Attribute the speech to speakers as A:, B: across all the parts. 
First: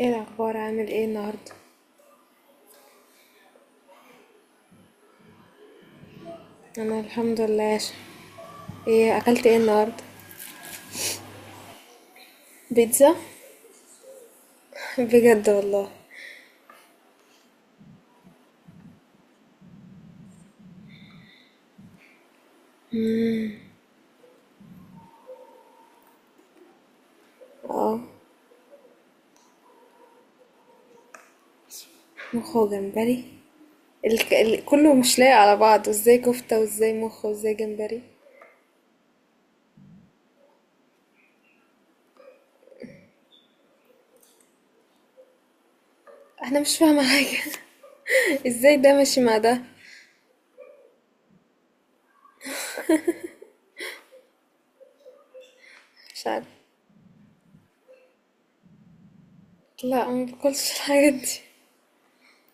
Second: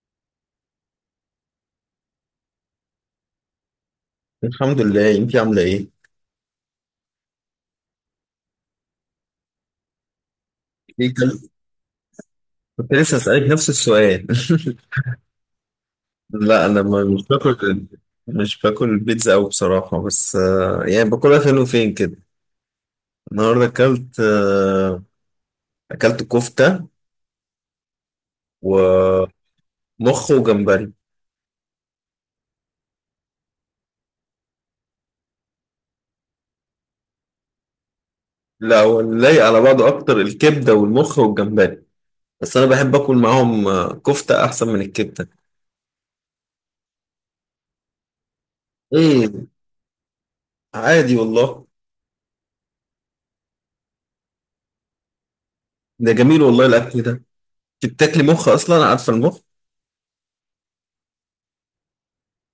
A: ايه الاخبار، عامل ايه النهارده؟
B: الحمد لله، انت عامله ايه؟
A: انا الحمد لله. ايه اكلت ايه النهارده؟
B: ايه كل- كنت
A: بيتزا.
B: لسه اسالك نفس السؤال.
A: بجد والله.
B: لا، انا مش باكل. مش باكل البيتزا قوي بصراحه، بس يعني باكلها فين وفين كده. النهارده اكلت كفته
A: اه،
B: ومخ وجمبري.
A: مخ وجمبري. كله مش لايق على بعض، وازاي كفته وازاي مخ وازاي جمبري؟
B: لا، هو اللي لايق على بعضه اكتر الكبده والمخ والجمبري. بس انا بحب اكل معاهم. كفته احسن من الكبده.
A: انا مش فاهمه حاجه. ازاي ده ماشي
B: ايه؟
A: مع ده؟
B: عادي والله. ده
A: مش
B: جميل
A: عارف.
B: والله الاكل ده. انت بتاكلي مخ اصلا؟ عارفه المخ؟
A: لا، ما باكلش الحاجات دي.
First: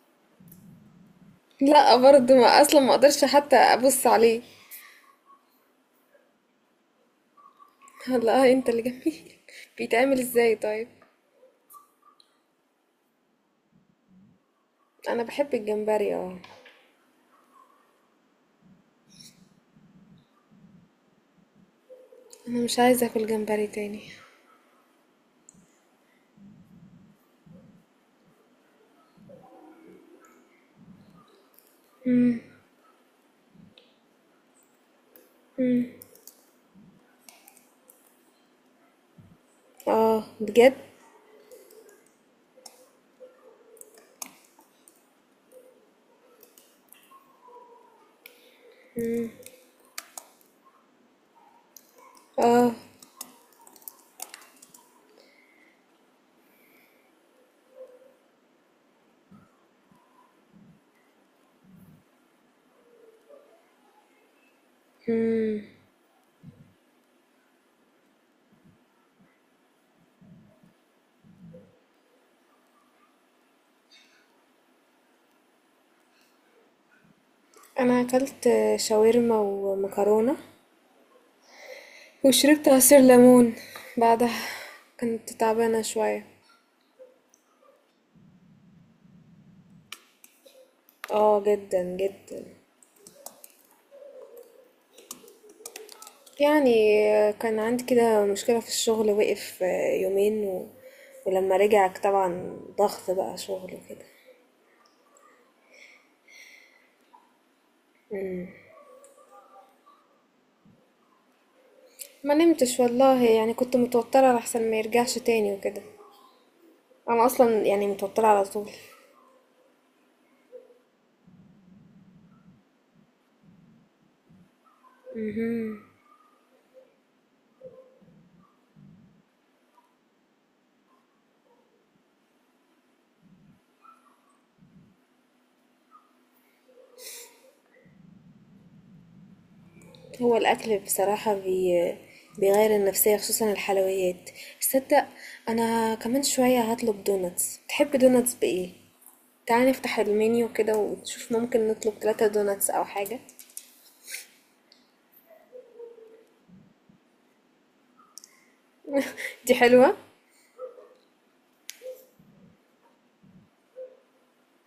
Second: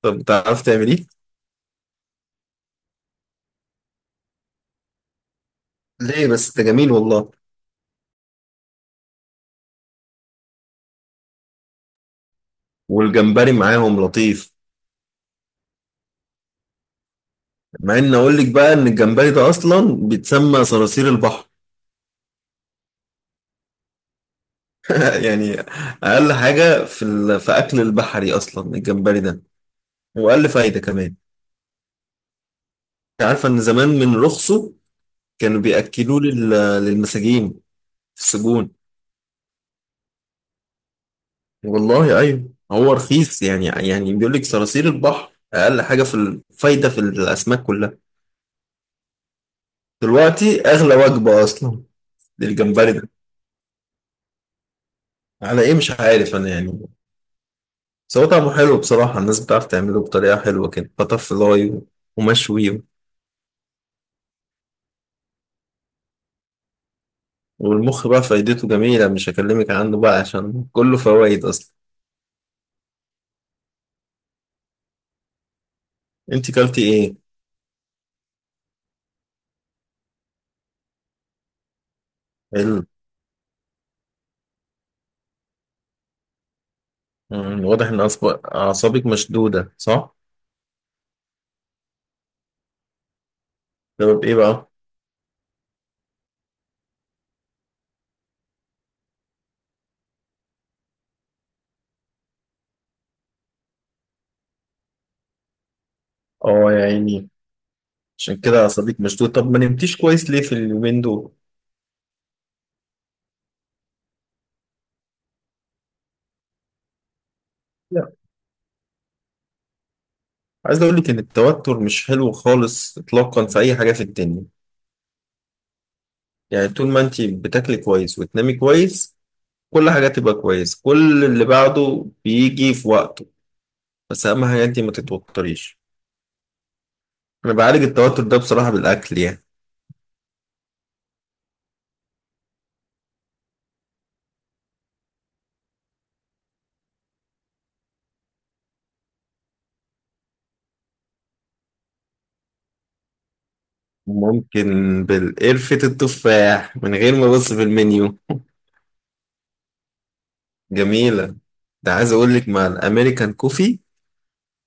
B: طب بتعرفي تعمليه؟
A: لا برضه، ما اصلا ما اقدرش حتى ابص عليه.
B: ليه بس؟ ده جميل والله.
A: والله، آه انت اللي جميل. بيتعمل ازاي طيب؟
B: والجمبري معاهم لطيف.
A: انا بحب الجمبري، اه.
B: مع ان اقول لك بقى ان الجمبري ده اصلا بيتسمى صراصير البحر.
A: انا مش عايزه اكل جمبري تاني.
B: يعني اقل حاجه في اكل البحري اصلا الجمبري ده. واقل فايده كمان. أنت عارفه ان زمان من رخصه كانوا بياكلوه للمساجين في السجون.
A: اه، بجد.
B: والله، ايوه، هو رخيص يعني بيقول لك صراصير البحر اقل حاجه في الفايده في الاسماك كلها. دلوقتي اغلى وجبه اصلا
A: اه،
B: للجمبري ده. على ايه؟ مش عارف انا، يعني. بس هو طعمه حلو بصراحة، الناس بتعرف تعمله بطريقة حلوة كده، بتر فلاي ومشوي. والمخ بقى فايدته جميلة، مش هكلمك عنه بقى عشان كله فوائد أصلا. أنت كلتي إيه؟
A: انا اكلت شاورما ومكرونة، وشربت
B: حلو.
A: عصير ليمون بعدها. كنت تعبانة شوية.
B: واضح إن أعصابك مشدودة، صح؟
A: اه، جدا جدا.
B: سبب إيه بقى؟
A: يعني كان عندي كده مشكلة في الشغل، وقف يومين. ولما رجع طبعا، ضغط بقى شغل وكده.
B: آه يا عيني. عشان كده أعصابك مشدودة. طب ما نمتيش كويس ليه في اليومين دول؟
A: ما نمتش والله، يعني كنت متوترة لحسن ما يرجعش تاني وكده. انا اصلا يعني
B: لا.
A: متوترة على طول.
B: عايز أقول لك إن التوتر مش حلو خالص إطلاقا في أي حاجة في الدنيا. يعني طول ما أنت بتاكلي كويس وتنامي كويس كل حاجة تبقى كويس، كل اللي بعده بيجي في وقته. بس أهم حاجة أنت ما تتوتريش. أنا بعالج التوتر ده بصراحة بالأكل، يعني.
A: هو الأكل بصراحة بيغير النفسية، خصوصا الحلويات. تصدق؟ أنا كمان شوية هطلب دوناتس. تحب دوناتس بإيه؟ تعالى نفتح المنيو كده ونشوف، ممكن نطلب ثلاثة دوناتس أو حاجة.
B: ممكن. بالقرفة التفاح من غير ما أبص في المنيو.
A: دي حلوة.
B: جميلة. ده عايز أقول لك مع الأمريكان كوفي،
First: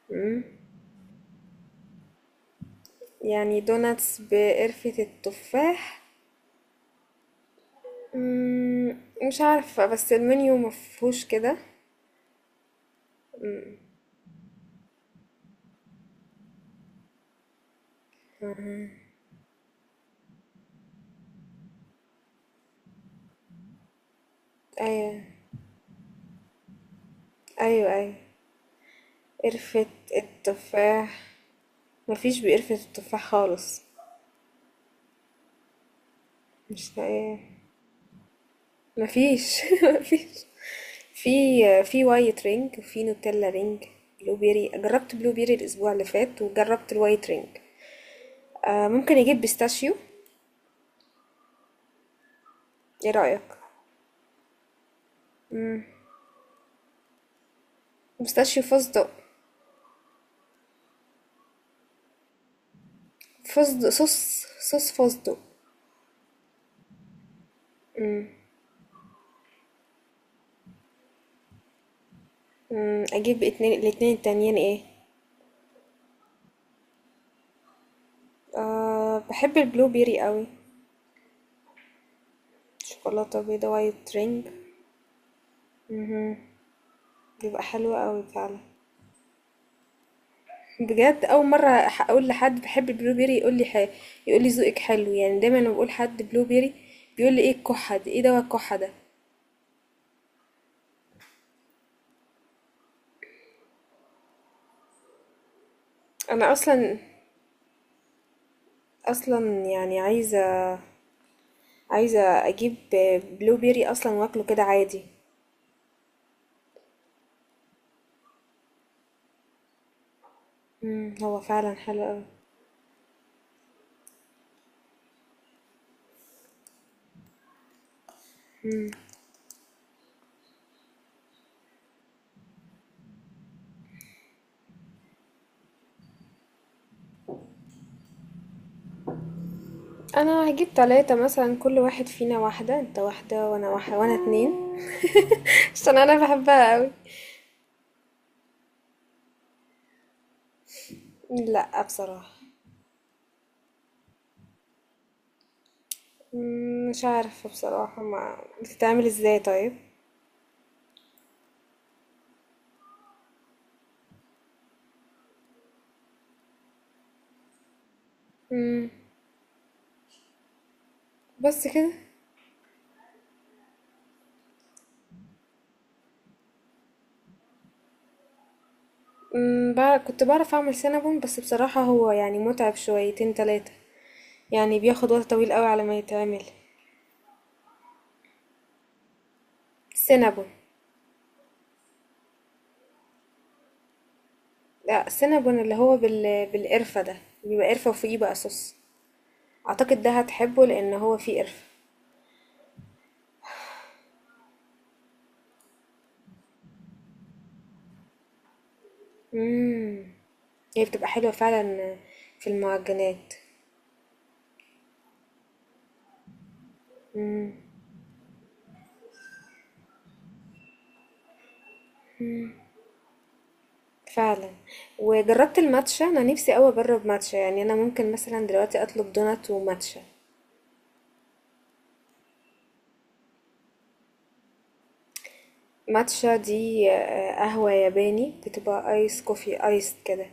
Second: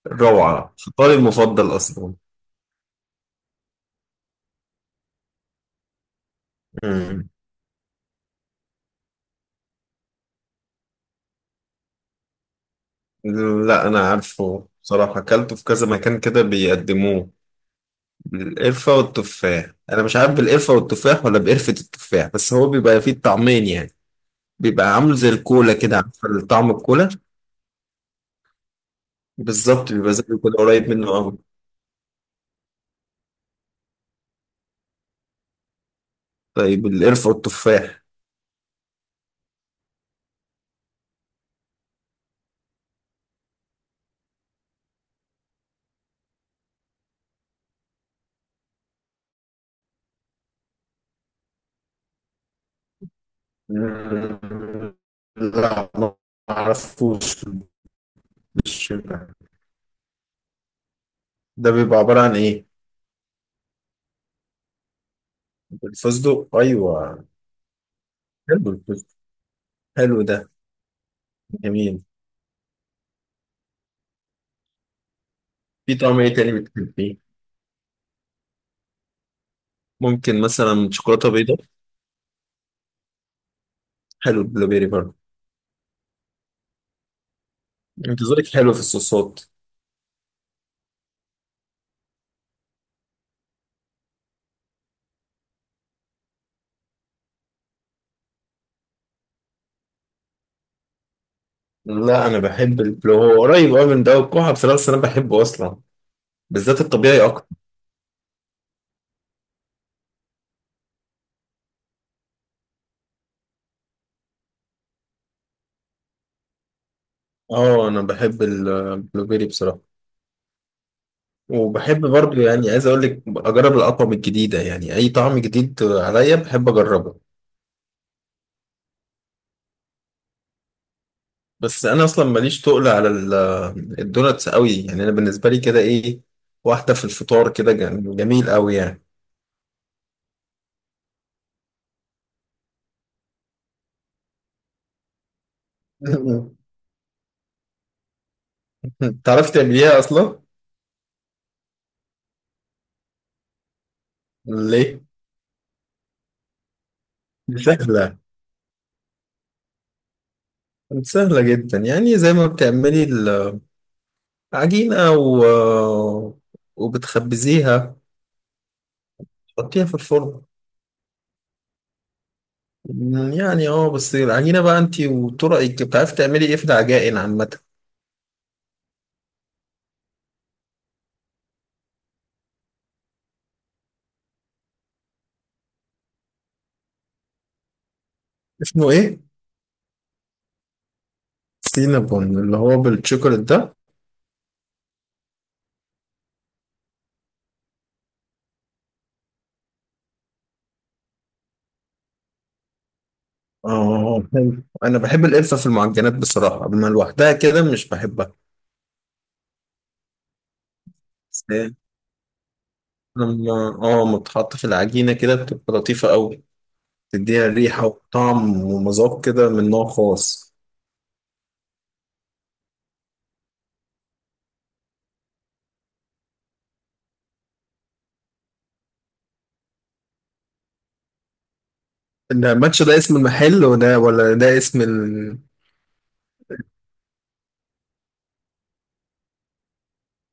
B: روعة، فطاري المفضل أصلا.
A: يعني دوناتس بقرفة التفاح.
B: مم.
A: مش عارفة، بس المنيو مفهوش كده.
B: لا، أنا عارفه بصراحة، أكلته في كذا مكان كده بيقدموه. بالقرفة والتفاح، أنا مش عارف بالقرفة والتفاح ولا بقرفة التفاح، بس هو بيبقى فيه الطعمين يعني. بيبقى عامله
A: أيوة،
B: زي الكولا كده، عارفة طعم الكولا؟
A: أيوة، أيوة. قرفة
B: بالظبط، بيبقى زي الكولا، قريب منه
A: التفاح،
B: أوي.
A: مفيش بقرفة التفاح خالص.
B: طيب،
A: مش
B: القرفة
A: لاقيه.
B: والتفاح.
A: مفيش. مفيش. في في وايت رينج، وفي نوتيلا رينج. بلو بيري. جربت بلو بيري الاسبوع اللي فات، وجربت الوايت رينج. آه، ممكن اجيب بيستاشيو. ايه رايك؟
B: مم، لا، ما أعرفوش.
A: بيستاشيو، فستق.
B: بالشبه. ده بيبقى عبارة عن إيه؟
A: فستق صوص. صوص فستق.
B: الفستق، أيوه. حلو الفستق. حلو ده. جميل.
A: اجيب اتنين، الاتنين التانيين ايه؟
B: في طعم إيه تاني بتحبيه؟
A: آه، بحب البلو بيري
B: ممكن
A: قوي.
B: مثلا شوكولاتة بيضاء.
A: شوكولاته بيضه، وايت
B: حلو
A: رينج.
B: البلوبيري برضه.
A: بيبقى حلو قوي
B: أنت ذوقك
A: فعلا.
B: حلو في الصوصات.
A: بجد، اول مره اقول لحد بحب البلو بيري يقول لي. يقول لي ذوقك حلو، يعني دايما لما بقول حد بلو بيري، بيقول لي ايه الكحه دي، ايه دوا الكحه ده؟
B: لا، أنا بحب البلو، هو قريب أوي من ده والكحة بصراحة، بس أنا بحبه أصلا.
A: انا
B: بالذات
A: اصلا
B: الطبيعي أكتر.
A: اصلا يعني عايزه اجيب بلو بيري اصلا، واكله كده عادي.
B: اه، انا بحب البلوبيري بصراحه.
A: هو فعلا
B: وبحب
A: حلو قوي.
B: برضو، يعني عايز اقول لك اجرب الاطعمه الجديده، يعني اي طعم جديد عليا بحب اجربه. بس انا اصلا ماليش تقل على الدوناتس قوي، يعني انا بالنسبه لي كده ايه، واحده في الفطار كده جميل قوي يعني.
A: انا هجيب ثلاثة مثلا، كل واحد فينا واحده، انت واحده وانا واحده، وانا اتنين. عشان انا بحبها قوي.
B: تعرفي تعمليها اصلا؟
A: لا، بصراحه.
B: ليه؟
A: مش عارفه
B: دي
A: بصراحه،
B: سهله.
A: ما بتتعمل ازاي طيب؟
B: دي سهله جدا، يعني زي ما بتعملي العجينه وبتخبزيها،
A: امم،
B: تحطيها في الفرن.
A: بس كده.
B: يعني بس العجينة بقى انت وطرقك بتعرفي تعملي ايه في العجائن عامة.
A: كنت بعرف اعمل سينابون، بس بصراحة هو يعني متعب شويتين تلاتة. يعني بياخد وقت طويل قوي على ما يتعمل.
B: اسمه ايه؟
A: سينابون.
B: سينابون اللي هو بالشوكولات ده.
A: لا، سينابون اللي هو بالقرفة ده. بيبقى قرفة وفوقيه بقى صوص. اعتقد ده هتحبه، لان هو فيه قرفة.
B: اه، حلو، انا بحب القرفة في المعجنات بصراحة، اما لوحدها كده مش بحبها.
A: امم هي بتبقى حلوة
B: بس
A: فعلا، في المعجنات
B: لما متحط في العجينة كده بتبقى لطيفة قوي، تديها ريحة وطعم ومذاق كده من نوع خاص.
A: فعلا. وجربت الماتشا. انا نفسي قوي اجرب ماتشا، يعني انا ممكن مثلا دلوقتي اطلب دونات وماتشا.
B: ده ماتش، ده اسم المحل وده ولا ده اسم؟
A: ماتشا دي قهوة ياباني، بتبقى ice coffee iced كده.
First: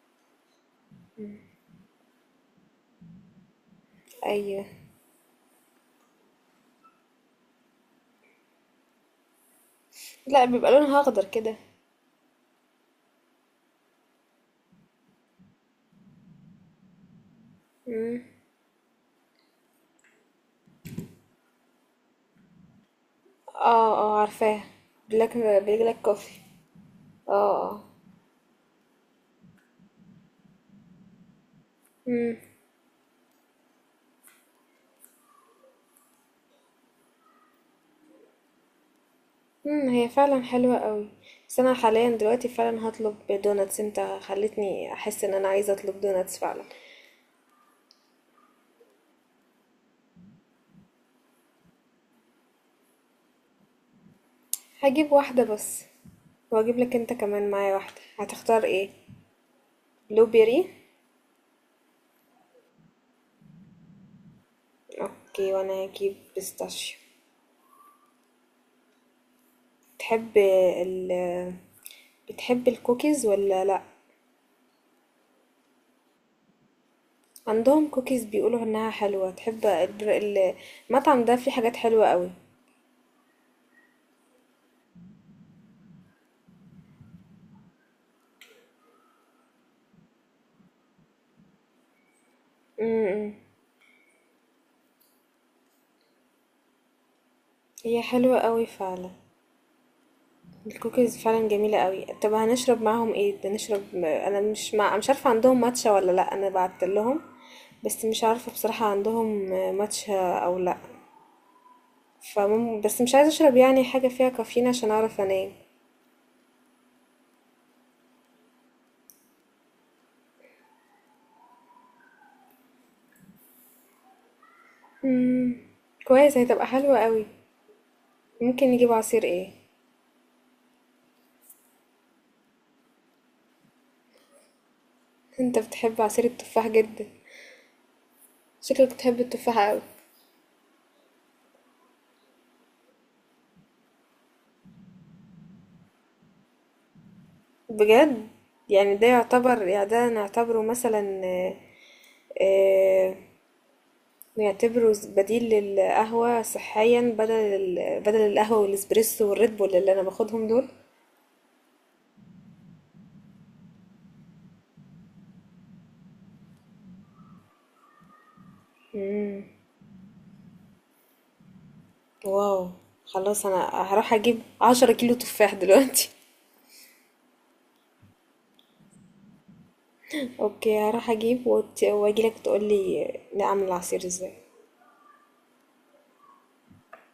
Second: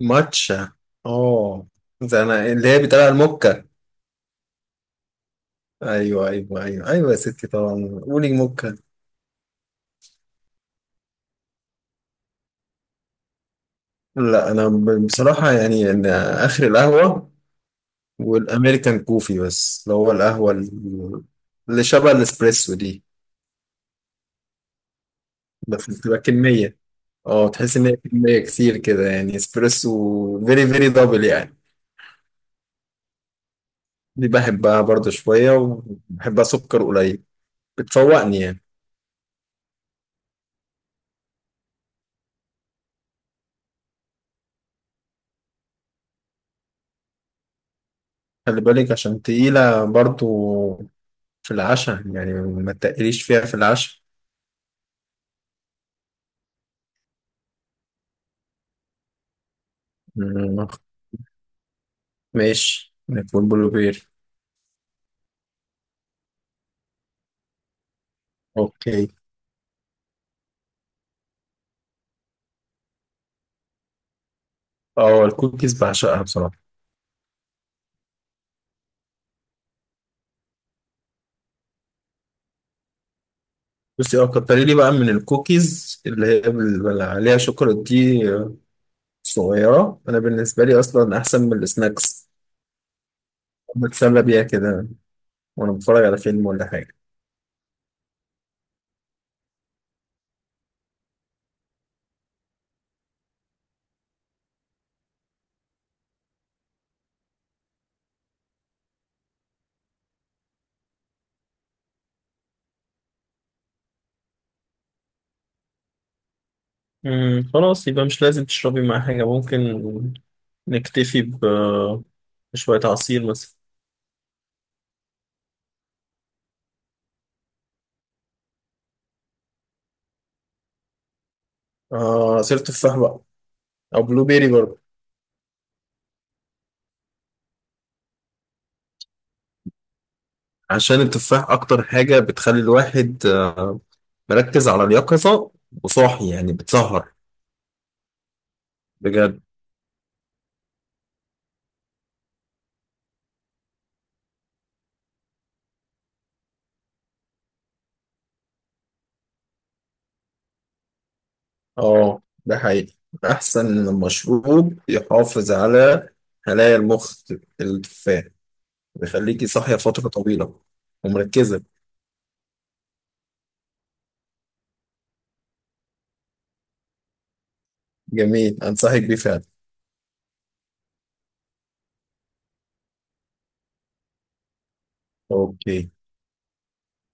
B: الماتشا. اه. ده انا اللي هي بتقال على الموكا.
A: أيوه.
B: ايوه ايوه ايوه ايوه، يا ستي طبعا، قولي موكا.
A: لأ، بيبقى لونها أخضر كده.
B: لا، انا بصراحه يعني إن اخر القهوه والامريكان كوفي، بس اللي هو القهوه اللي شبه الاسبريسو دي.
A: آه، آه، عارفاها. black
B: بس
A: black
B: بتبقى
A: coffee.
B: كميه، اه،
A: آه،
B: تحس
A: آه.
B: ان هي كميه كتير كده، يعني اسبريسو فيري فيري دبل يعني. دي بحبها برضه شويه، وبحبها سكر قليل، بتفوقني يعني.
A: هي فعلًا حلوة أوي، بس أنا حاليًا دلوقتي فعلًا هاطلب دوناتس. أنت خلّيتني أحس إن أنا عايزة أطلب دوناتس فعلًا.
B: خلي بالك عشان تقيله برضه في العشاء، يعني ما تقليش فيها في العشاء.
A: هاجيب واحدة بس، وهاجيب لك أنت كمان معايا واحدة. هتختار إيه؟ بلو بيري؟
B: مم، ماشي نكون بلو بير.
A: أوكي، وأنا هاجيب بيستاشيو.
B: اوكي.
A: بتحب ال بتحب الكوكيز والّا لأ؟
B: اه، الكوكيز بعشقها بصراحه.
A: عندهم كوكيز بيقولوا إنها حلوة. تحب الر ال المطعم ده فيه حاجات حلوة أوي.
B: بصي، كتري لي بقى من الكوكيز اللي هي اللي عليها شوكولاته دي. صغيره انا بالنسبه لي اصلا احسن من السناكس،
A: إمم، إمم،
B: بتسلى بيها كده وانا بتفرج على فيلم ولا حاجه.
A: هي حلوة أوي فعلًا، الكوكيز فعلًا جميلة أوي. طب هنشرب معاهم إيه؟ ده نشرب، أنا مش عارفة عندهم ماتشا والّا لأ. أنا بعت لهم، بس مش عارفة بصراحة، عندهم ماتشا أو لأ. بس مش عايزة أشرب يعني حاجة فيها كافيين عشان أعرف أنام.
B: خلاص، يبقى مش لازم تشربي مع حاجه، ممكن نكتفي بشويه عصير مثلا.
A: إمم، كويس، هتبقى حلوة أوي. ممكن نجيب عصير ايه؟
B: عصير تفاح بقى، او بلو بيري برضه.
A: انت بتحب عصير التفاح جدا. شكلك بتحب التفاح اوي.
B: عشان التفاح اكتر حاجه بتخلي الواحد مركز على اليقظه وصاحي، يعني بتسهر.
A: بجد؟ يعني ده
B: بجد.
A: يعتبر يعني ده نعتبره مثلا آه، آه، نعتبره بديل للقهوة صحيا، بدل القهوة والاسبريسو والريد بول اللي انا باخدهم دول.
B: اه، ده حقيقي. أحسن مشروب يحافظ على خلايا المخ، التفاح.
A: مم.
B: بيخليكي صاحية فترة طويلة ومركزة.
A: واو. خلاص، انا هروح اجيب 10 كيلو تفاح دلوقتي.
B: جميل، أنصحك بيه فعلا.
A: اوكي، هروح اجيب واجيلك تقولي نعمل العصير ازاي.
B: أوكي